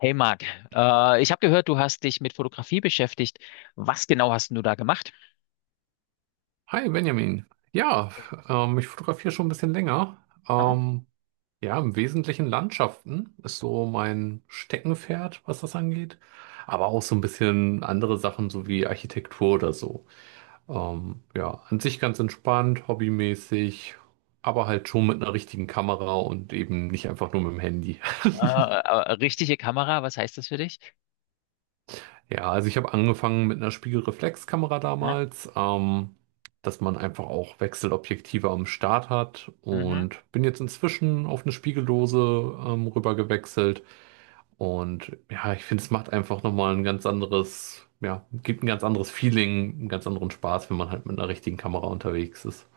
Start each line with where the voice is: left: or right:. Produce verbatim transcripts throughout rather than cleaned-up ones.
left: Hey Marc, äh, ich habe gehört, du hast dich mit Fotografie beschäftigt. Was genau hast denn du da gemacht?
right: Hi Benjamin. Ja, ähm, ich fotografiere schon ein bisschen länger.
left: Ah.
right: Ähm, ja, im Wesentlichen Landschaften ist so mein Steckenpferd, was das angeht. Aber auch so ein bisschen andere Sachen, so wie Architektur oder so. Ähm, ja, an sich ganz entspannt, hobbymäßig, aber halt schon mit einer richtigen Kamera und eben nicht einfach nur mit dem Handy.
left: Äh, äh, richtige Kamera, was heißt das für dich?
right: Ja, also ich habe angefangen mit einer Spiegelreflexkamera
left: Ja,
right: damals, ähm, dass man einfach auch Wechselobjektive am Start hat
left: mhm.
right: und bin jetzt inzwischen auf eine Spiegellose ähm, rüber gewechselt und ja, ich finde, es macht einfach nochmal ein ganz anderes, ja, gibt ein ganz anderes Feeling, einen ganz anderen Spaß, wenn man halt mit einer richtigen Kamera unterwegs ist.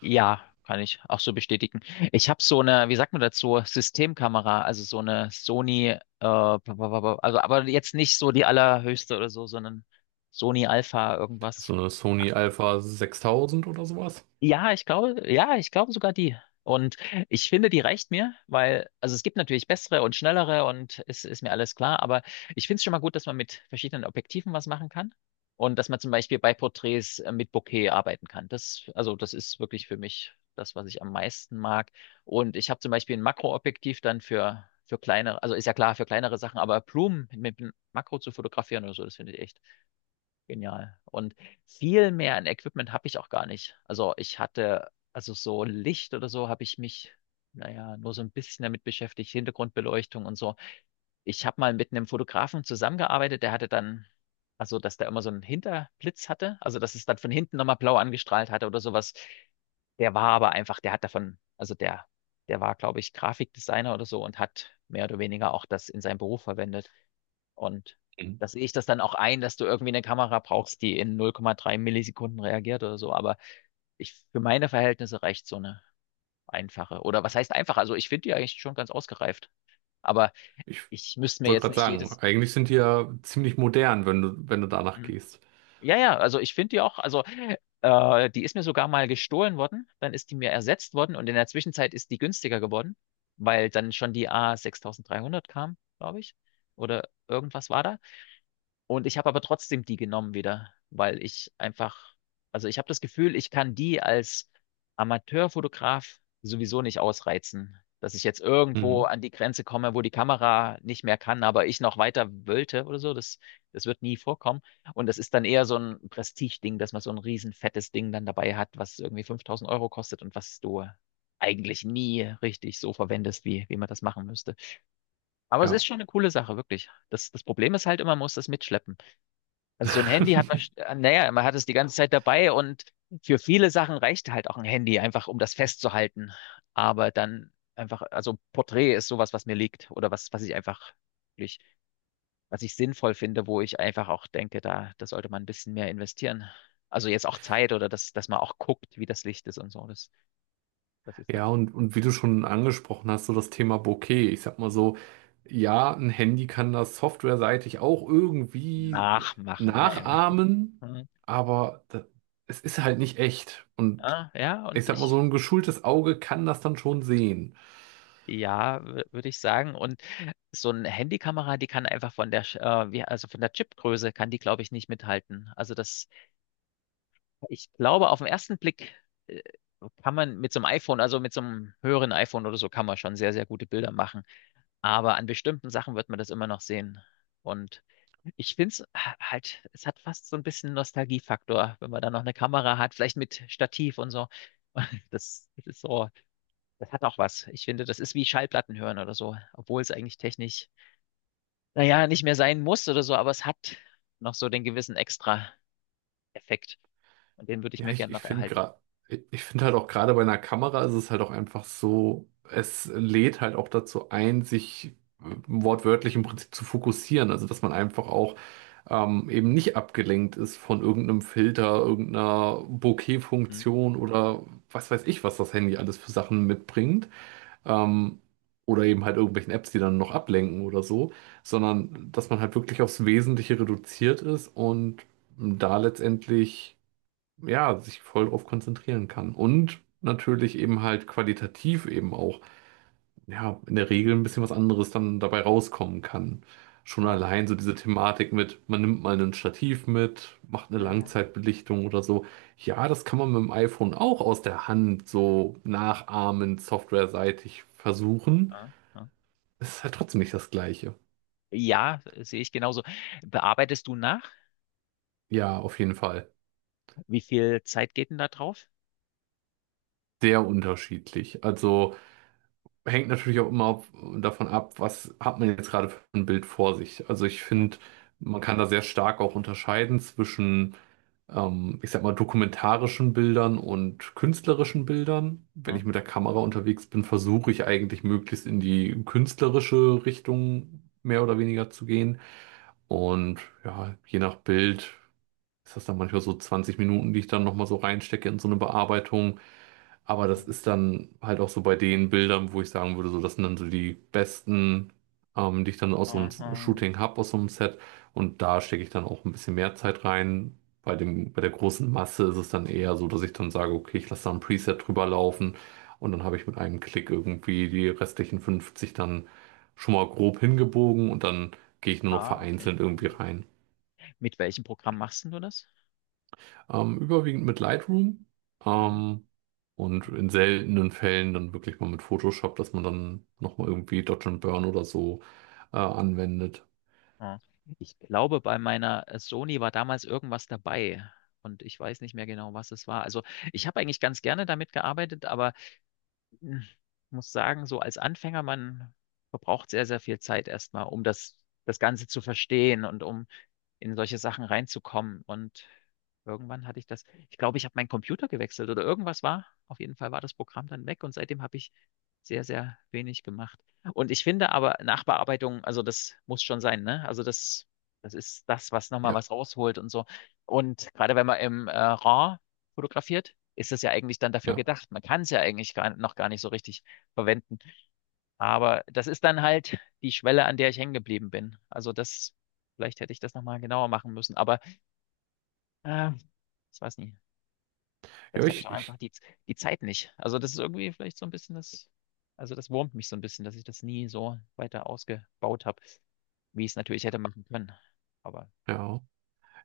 left: Ja, kann ich auch so bestätigen. Ich habe so eine, wie sagt man dazu, Systemkamera, also so eine Sony, äh, bla, bla, bla, bla, also aber jetzt nicht so die allerhöchste oder so, sondern Sony Alpha irgendwas.
right: So eine Sony Alpha sechstausend oder sowas.
left: Ja, ich glaube, ja, ich glaube sogar die. Und ich finde, die reicht mir, weil, also es gibt natürlich bessere und schnellere und es ist mir alles klar, aber ich finde es schon mal gut, dass man mit verschiedenen Objektiven was machen kann und dass man zum Beispiel bei Porträts äh, mit Bokeh arbeiten kann. Das, also das ist wirklich für mich das, was ich am meisten mag. Und ich habe zum Beispiel ein Makroobjektiv dann für, für kleinere, also ist ja klar, für kleinere Sachen, aber Blumen mit einem Makro zu fotografieren oder so, das finde ich echt genial. Und viel mehr an Equipment habe ich auch gar nicht. Also ich hatte, also so Licht oder so habe ich mich, naja, nur so ein bisschen damit beschäftigt, Hintergrundbeleuchtung und so. Ich habe mal mit einem Fotografen zusammengearbeitet, der hatte dann, also dass der immer so einen Hinterblitz hatte, also dass es dann von hinten nochmal blau angestrahlt hatte oder sowas. Der war aber einfach, der hat davon, also der, der war, glaube ich, Grafikdesigner oder so und hat mehr oder weniger auch das in seinem Beruf verwendet. Und
right: Mhm.
left: da sehe ich das dann auch ein, dass du irgendwie eine Kamera brauchst, die in null Komma drei Millisekunden reagiert oder so. Aber ich, für meine Verhältnisse reicht so eine einfache. Oder was heißt einfach? Also ich finde die eigentlich schon ganz ausgereift. Aber
right: Ich
left: ich müsste mir
right: wollte
left: jetzt
right: gerade
left: nicht
right: sagen,
left: jedes.
right: eigentlich sind die ja ziemlich modern, wenn du, wenn du danach
left: Hm.
right: gehst.
left: Ja, ja, also ich finde die auch, also äh, die ist mir sogar mal gestohlen worden, dann ist die mir ersetzt worden und in der Zwischenzeit ist die günstiger geworden, weil dann schon die A sechstausenddreihundert kam, glaube ich. Oder irgendwas war da. Und ich habe aber trotzdem die genommen wieder, weil ich einfach, also ich habe das Gefühl, ich kann die als Amateurfotograf sowieso nicht ausreizen, dass ich jetzt irgendwo
right: Mhm.
left: an die Grenze komme, wo die Kamera nicht mehr kann, aber ich noch weiter wollte oder so. Das, das wird nie vorkommen. Und das ist dann eher so ein Prestigeding, dass man so ein riesen fettes Ding dann dabei hat, was irgendwie fünftausend Euro kostet und was du eigentlich nie richtig so verwendest, wie, wie man das machen müsste. Aber es ist
right: Ja.
left: schon eine coole Sache, wirklich. Das, das Problem ist halt immer, man muss das mitschleppen. Also so ein Handy hat man, sch- naja, man hat es die ganze Zeit dabei und für viele Sachen reicht halt auch ein Handy, einfach um das festzuhalten. Aber dann einfach, also Porträt ist sowas, was mir liegt oder was, was ich einfach wirklich, was ich sinnvoll finde, wo ich einfach auch denke, da, da sollte man ein bisschen mehr investieren. Also jetzt auch Zeit oder dass, dass man auch guckt, wie das Licht ist und so. Das, das ist dann
right: Ja, und, und wie du schon angesprochen hast, so das Thema Bokeh. Ich sag mal so, ja, ein Handy kann das softwareseitig auch irgendwie
left: nachmachen, ja. Ja, ja.
right: nachahmen,
left: Hm.
right: aber da, es ist halt nicht echt. Und
left: Ja, ja,
right: ich
left: und
right: sag mal, so
left: ich.
right: ein geschultes Auge kann das dann schon sehen.
left: Ja, würde ich sagen. Und so eine Handykamera, die kann einfach von der, Sch- äh, wie, also von der Chipgröße kann die, glaube ich, nicht mithalten. Also das, ich glaube, auf den ersten Blick äh, kann man mit so einem iPhone, also mit so einem höheren iPhone oder so, kann man schon sehr, sehr gute Bilder machen. Aber an bestimmten Sachen wird man das immer noch sehen. Und ich finde es halt, es hat fast so ein bisschen Nostalgiefaktor, wenn man da noch eine Kamera hat, vielleicht mit Stativ und so. Das, das ist so, das hat auch was. Ich finde, das ist wie Schallplatten hören oder so, obwohl es eigentlich technisch, naja, nicht mehr sein muss oder so, aber es hat noch so den gewissen Extra-Effekt. Und den würde ich
right: Ja,
left: mir
right: ich,
left: gerne
right: ich
left: noch
right: finde
left: erhalten.
right: gerade, ich finde halt auch gerade bei einer Kamera ist es halt auch einfach so, es lädt halt auch dazu ein, sich äh, wortwörtlich im Prinzip zu fokussieren. Also, dass man einfach auch ähm, eben nicht abgelenkt ist von irgendeinem Filter, irgendeiner
left: Hm?
right: Bokeh-Funktion oder was weiß ich, was das Handy alles für Sachen mitbringt. Ähm, oder eben halt irgendwelchen Apps, die dann noch ablenken oder so, sondern dass man halt wirklich aufs Wesentliche reduziert ist und da letztendlich ja, sich voll drauf konzentrieren kann. Und natürlich eben halt qualitativ eben auch, ja, in der Regel ein bisschen was anderes dann dabei rauskommen kann. Schon
left: Ja,
right: allein so diese Thematik mit, man nimmt mal ein Stativ mit, macht eine
left: ja,
right: Langzeitbelichtung oder so. Ja, das kann man mit dem iPhone auch aus der Hand so nachahmen, softwareseitig versuchen.
left: ja, ja.
right: Es ist halt trotzdem nicht das Gleiche.
left: Ja, sehe ich genauso. Bearbeitest du nach?
right: Ja, auf jeden Fall.
left: Wie viel Zeit geht denn da drauf?
right: Sehr unterschiedlich. Also hängt natürlich auch immer auf, davon ab, was hat man jetzt gerade für ein Bild vor sich. Also ich
left: Ja,
right: finde, man kann da sehr stark auch unterscheiden zwischen, ähm, ich sag mal, dokumentarischen Bildern und künstlerischen Bildern. Wenn
left: ja,
right: ich mit der Kamera unterwegs bin, versuche ich eigentlich möglichst in die künstlerische Richtung mehr oder weniger zu gehen. Und ja, je nach Bild ist das dann manchmal so zwanzig Minuten, die ich dann nochmal so reinstecke in so eine Bearbeitung. Aber das ist
left: ja.
right: dann halt auch so bei den Bildern, wo ich sagen würde, so das sind dann so die besten, ähm, die ich dann aus so einem
left: Aha.
right: Shooting habe aus so einem Set. Und da stecke ich dann auch ein bisschen mehr Zeit rein. Bei dem, bei der großen Masse ist es dann eher so, dass ich dann sage, okay, ich lasse da ein Preset drüber laufen und dann habe ich mit einem Klick irgendwie die restlichen fünfzig dann schon mal grob hingebogen und dann gehe ich nur noch
left: Ah, okay,
right: vereinzelt
left: ja.
right: irgendwie rein.
left: Mit welchem Programm machst denn du das?
right: Ähm, überwiegend mit Lightroom ähm, und in seltenen Fällen dann wirklich mal mit Photoshop, dass man dann nochmal irgendwie Dodge and Burn oder so äh, anwendet.
left: Ja. Ich glaube, bei meiner äh, Sony war damals irgendwas dabei und ich weiß nicht mehr genau, was es war. Also ich habe eigentlich ganz gerne damit gearbeitet, aber hm, muss sagen, so als Anfänger, man verbraucht sehr, sehr viel Zeit erstmal, um das, das Ganze zu verstehen und um in solche Sachen reinzukommen. Und irgendwann hatte ich das, ich glaube, ich habe meinen Computer gewechselt oder irgendwas war. Auf jeden Fall war das Programm dann weg und seitdem habe ich sehr, sehr wenig gemacht. Und ich finde aber Nachbearbeitung, also das muss schon sein, ne? Also das, das ist das, was nochmal
right: Ja,
left: was rausholt und so. Und gerade wenn man im äh, RAW fotografiert, ist es ja eigentlich dann dafür
right: ja.
left: gedacht. Man kann es ja eigentlich gar, noch gar nicht so richtig verwenden. Aber das ist dann halt die Schwelle, an der ich hängen geblieben bin. Also das, vielleicht hätte ich das nochmal genauer machen müssen. Aber äh, ich weiß nicht,
right: Ja,
left: vielleicht habe ich
right: ich,
left: auch einfach
right: ich,
left: die, die Zeit nicht. Also das ist irgendwie vielleicht so ein bisschen das, also das wurmt mich so ein bisschen, dass ich das nie so weiter ausgebaut habe, wie ich es natürlich hätte machen können. Aber
right: ja.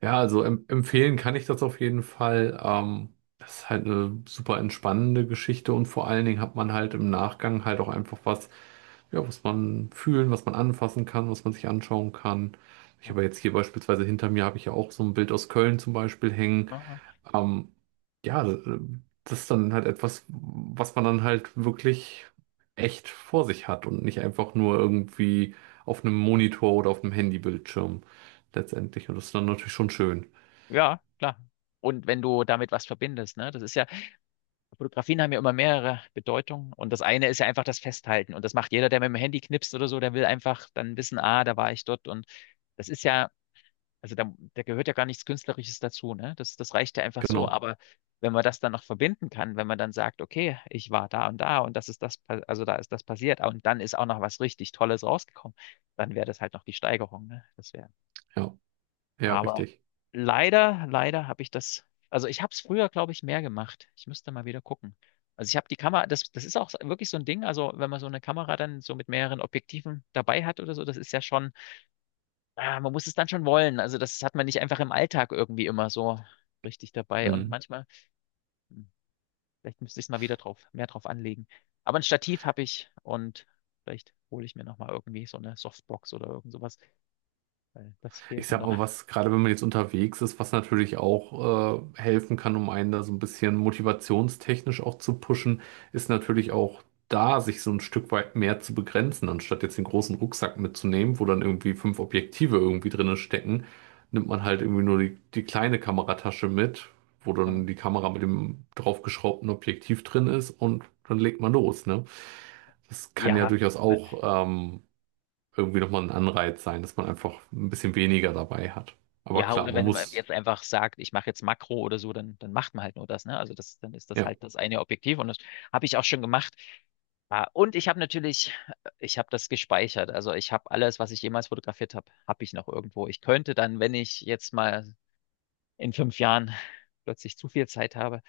right: Ja, also em empfehlen kann ich das auf jeden Fall. Ähm, das ist halt eine super entspannende Geschichte und vor allen Dingen hat man halt im Nachgang halt auch einfach was, ja, was man fühlen, was man anfassen kann, was man sich anschauen kann. Ich habe jetzt hier beispielsweise hinter mir habe ich ja auch so ein Bild aus Köln zum Beispiel hängen.
left: äh,
right: Ähm, ja, äh, das ist dann halt etwas, was man dann halt wirklich echt vor sich hat und nicht einfach nur irgendwie auf einem Monitor oder auf einem Handybildschirm letztendlich. Und das ist dann natürlich schon schön.
left: ja, klar. Und wenn du damit was verbindest, ne, das ist ja, Fotografien haben ja immer mehrere Bedeutungen und das eine ist ja einfach das Festhalten und das macht jeder, der mit dem Handy knipst oder so, der will einfach dann wissen, ah, da war ich dort und das ist ja, also da, da gehört ja gar nichts Künstlerisches dazu, ne? Das, das reicht ja einfach so,
right: Genau,
left: aber wenn man das dann noch verbinden kann, wenn man dann sagt, okay, ich war da und da und das ist das, pa- also da ist das passiert und dann ist auch noch was richtig Tolles rausgekommen, dann wäre das halt noch die Steigerung, ne? Das wäre
right: ja, ja,
left: aber
right: richtig.
left: leider, leider habe ich das, also ich habe es früher, glaube ich, mehr gemacht. Ich müsste mal wieder gucken. Also ich habe die Kamera, das, das ist auch so, wirklich so ein Ding. Also wenn man so eine Kamera dann so mit mehreren Objektiven dabei hat oder so, das ist ja schon, ah, man muss es dann schon wollen. Also das hat man nicht einfach im Alltag irgendwie immer so richtig dabei. Und
right: Mhm.
left: manchmal, hm, vielleicht müsste ich es mal wieder drauf, mehr drauf anlegen. Aber ein Stativ habe ich und vielleicht hole ich mir nochmal irgendwie so eine Softbox oder irgend sowas, weil das
right: Ich
left: fehlt mir
right: sag
left: noch.
right: mal, was gerade wenn man jetzt unterwegs ist, was natürlich auch äh, helfen kann, um einen da so ein bisschen motivationstechnisch auch zu pushen, ist natürlich auch da, sich so ein Stück weit mehr zu begrenzen, anstatt jetzt den großen Rucksack mitzunehmen, wo dann irgendwie fünf Objektive irgendwie drinne stecken, nimmt man halt irgendwie nur die, die kleine Kameratasche mit, wo dann die Kamera mit dem draufgeschraubten Objektiv drin ist und dann legt man los, ne? Das kann ja
left: Ja.
right: durchaus auch ähm, irgendwie nochmal ein Anreiz sein, dass man einfach ein bisschen weniger dabei hat. Aber
left: Ja,
right: klar,
left: oder
right: man
left: wenn man
right: muss,
left: jetzt einfach sagt, ich mache jetzt Makro oder so, dann, dann macht man halt nur das, ne? Also das, dann ist das
right: ja,
left: halt das eine Objektiv und das habe ich auch schon gemacht. Ah, und ich habe natürlich, ich habe das gespeichert. Also ich habe alles, was ich jemals fotografiert habe, habe ich noch irgendwo. Ich könnte dann, wenn ich jetzt mal in fünf Jahren plötzlich zu viel Zeit habe,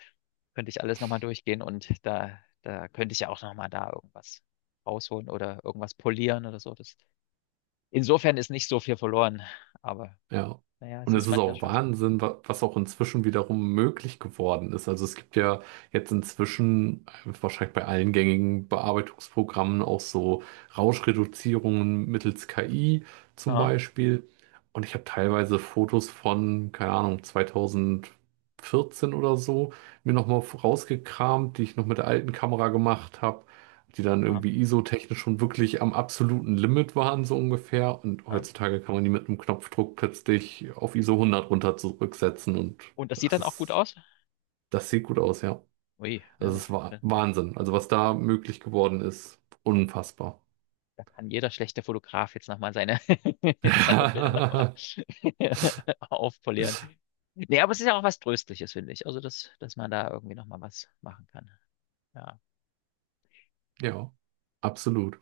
left: könnte ich alles nochmal durchgehen und da, da könnte ich ja auch nochmal da irgendwas rausholen oder irgendwas polieren oder so. Das, insofern ist nicht so viel verloren, aber
right: ja.
left: naja, es
right: Und es
left: ist
right: ist
left: manchmal
right: auch
left: schon so.
right: Wahnsinn, wa- was auch inzwischen wiederum möglich geworden ist. Also es gibt ja jetzt inzwischen äh, wahrscheinlich bei allen gängigen Bearbeitungsprogrammen auch so Rauschreduzierungen mittels K I zum
left: Ja.
right: Beispiel. Und ich habe teilweise Fotos von, keine Ahnung, zwanzig vierzehn oder so mir nochmal rausgekramt, die ich noch mit der alten Kamera gemacht habe, die dann
left: Ja,
right: irgendwie ISO-technisch schon wirklich am absoluten Limit waren, so ungefähr. Und
left: ja.
right: heutzutage kann man die mit einem Knopfdruck plötzlich auf ISO hundert runter zurücksetzen und
left: Und das sieht
right: das
left: dann auch gut
right: ist,
left: aus?
right: das sieht gut aus, ja.
left: Ui, na
right: Das
left: gut.
right: ist Wa-
left: Da
right: Wahnsinn. Also was da möglich geworden ist, unfassbar.
left: da kann jeder schlechte Fotograf jetzt nochmal seine, seine Bilder nochmal aufpolieren. Nee, aber es ist ja auch was Tröstliches, finde ich. Also, dass, dass man da irgendwie nochmal was machen kann. Ja.
right: Ja, absolut.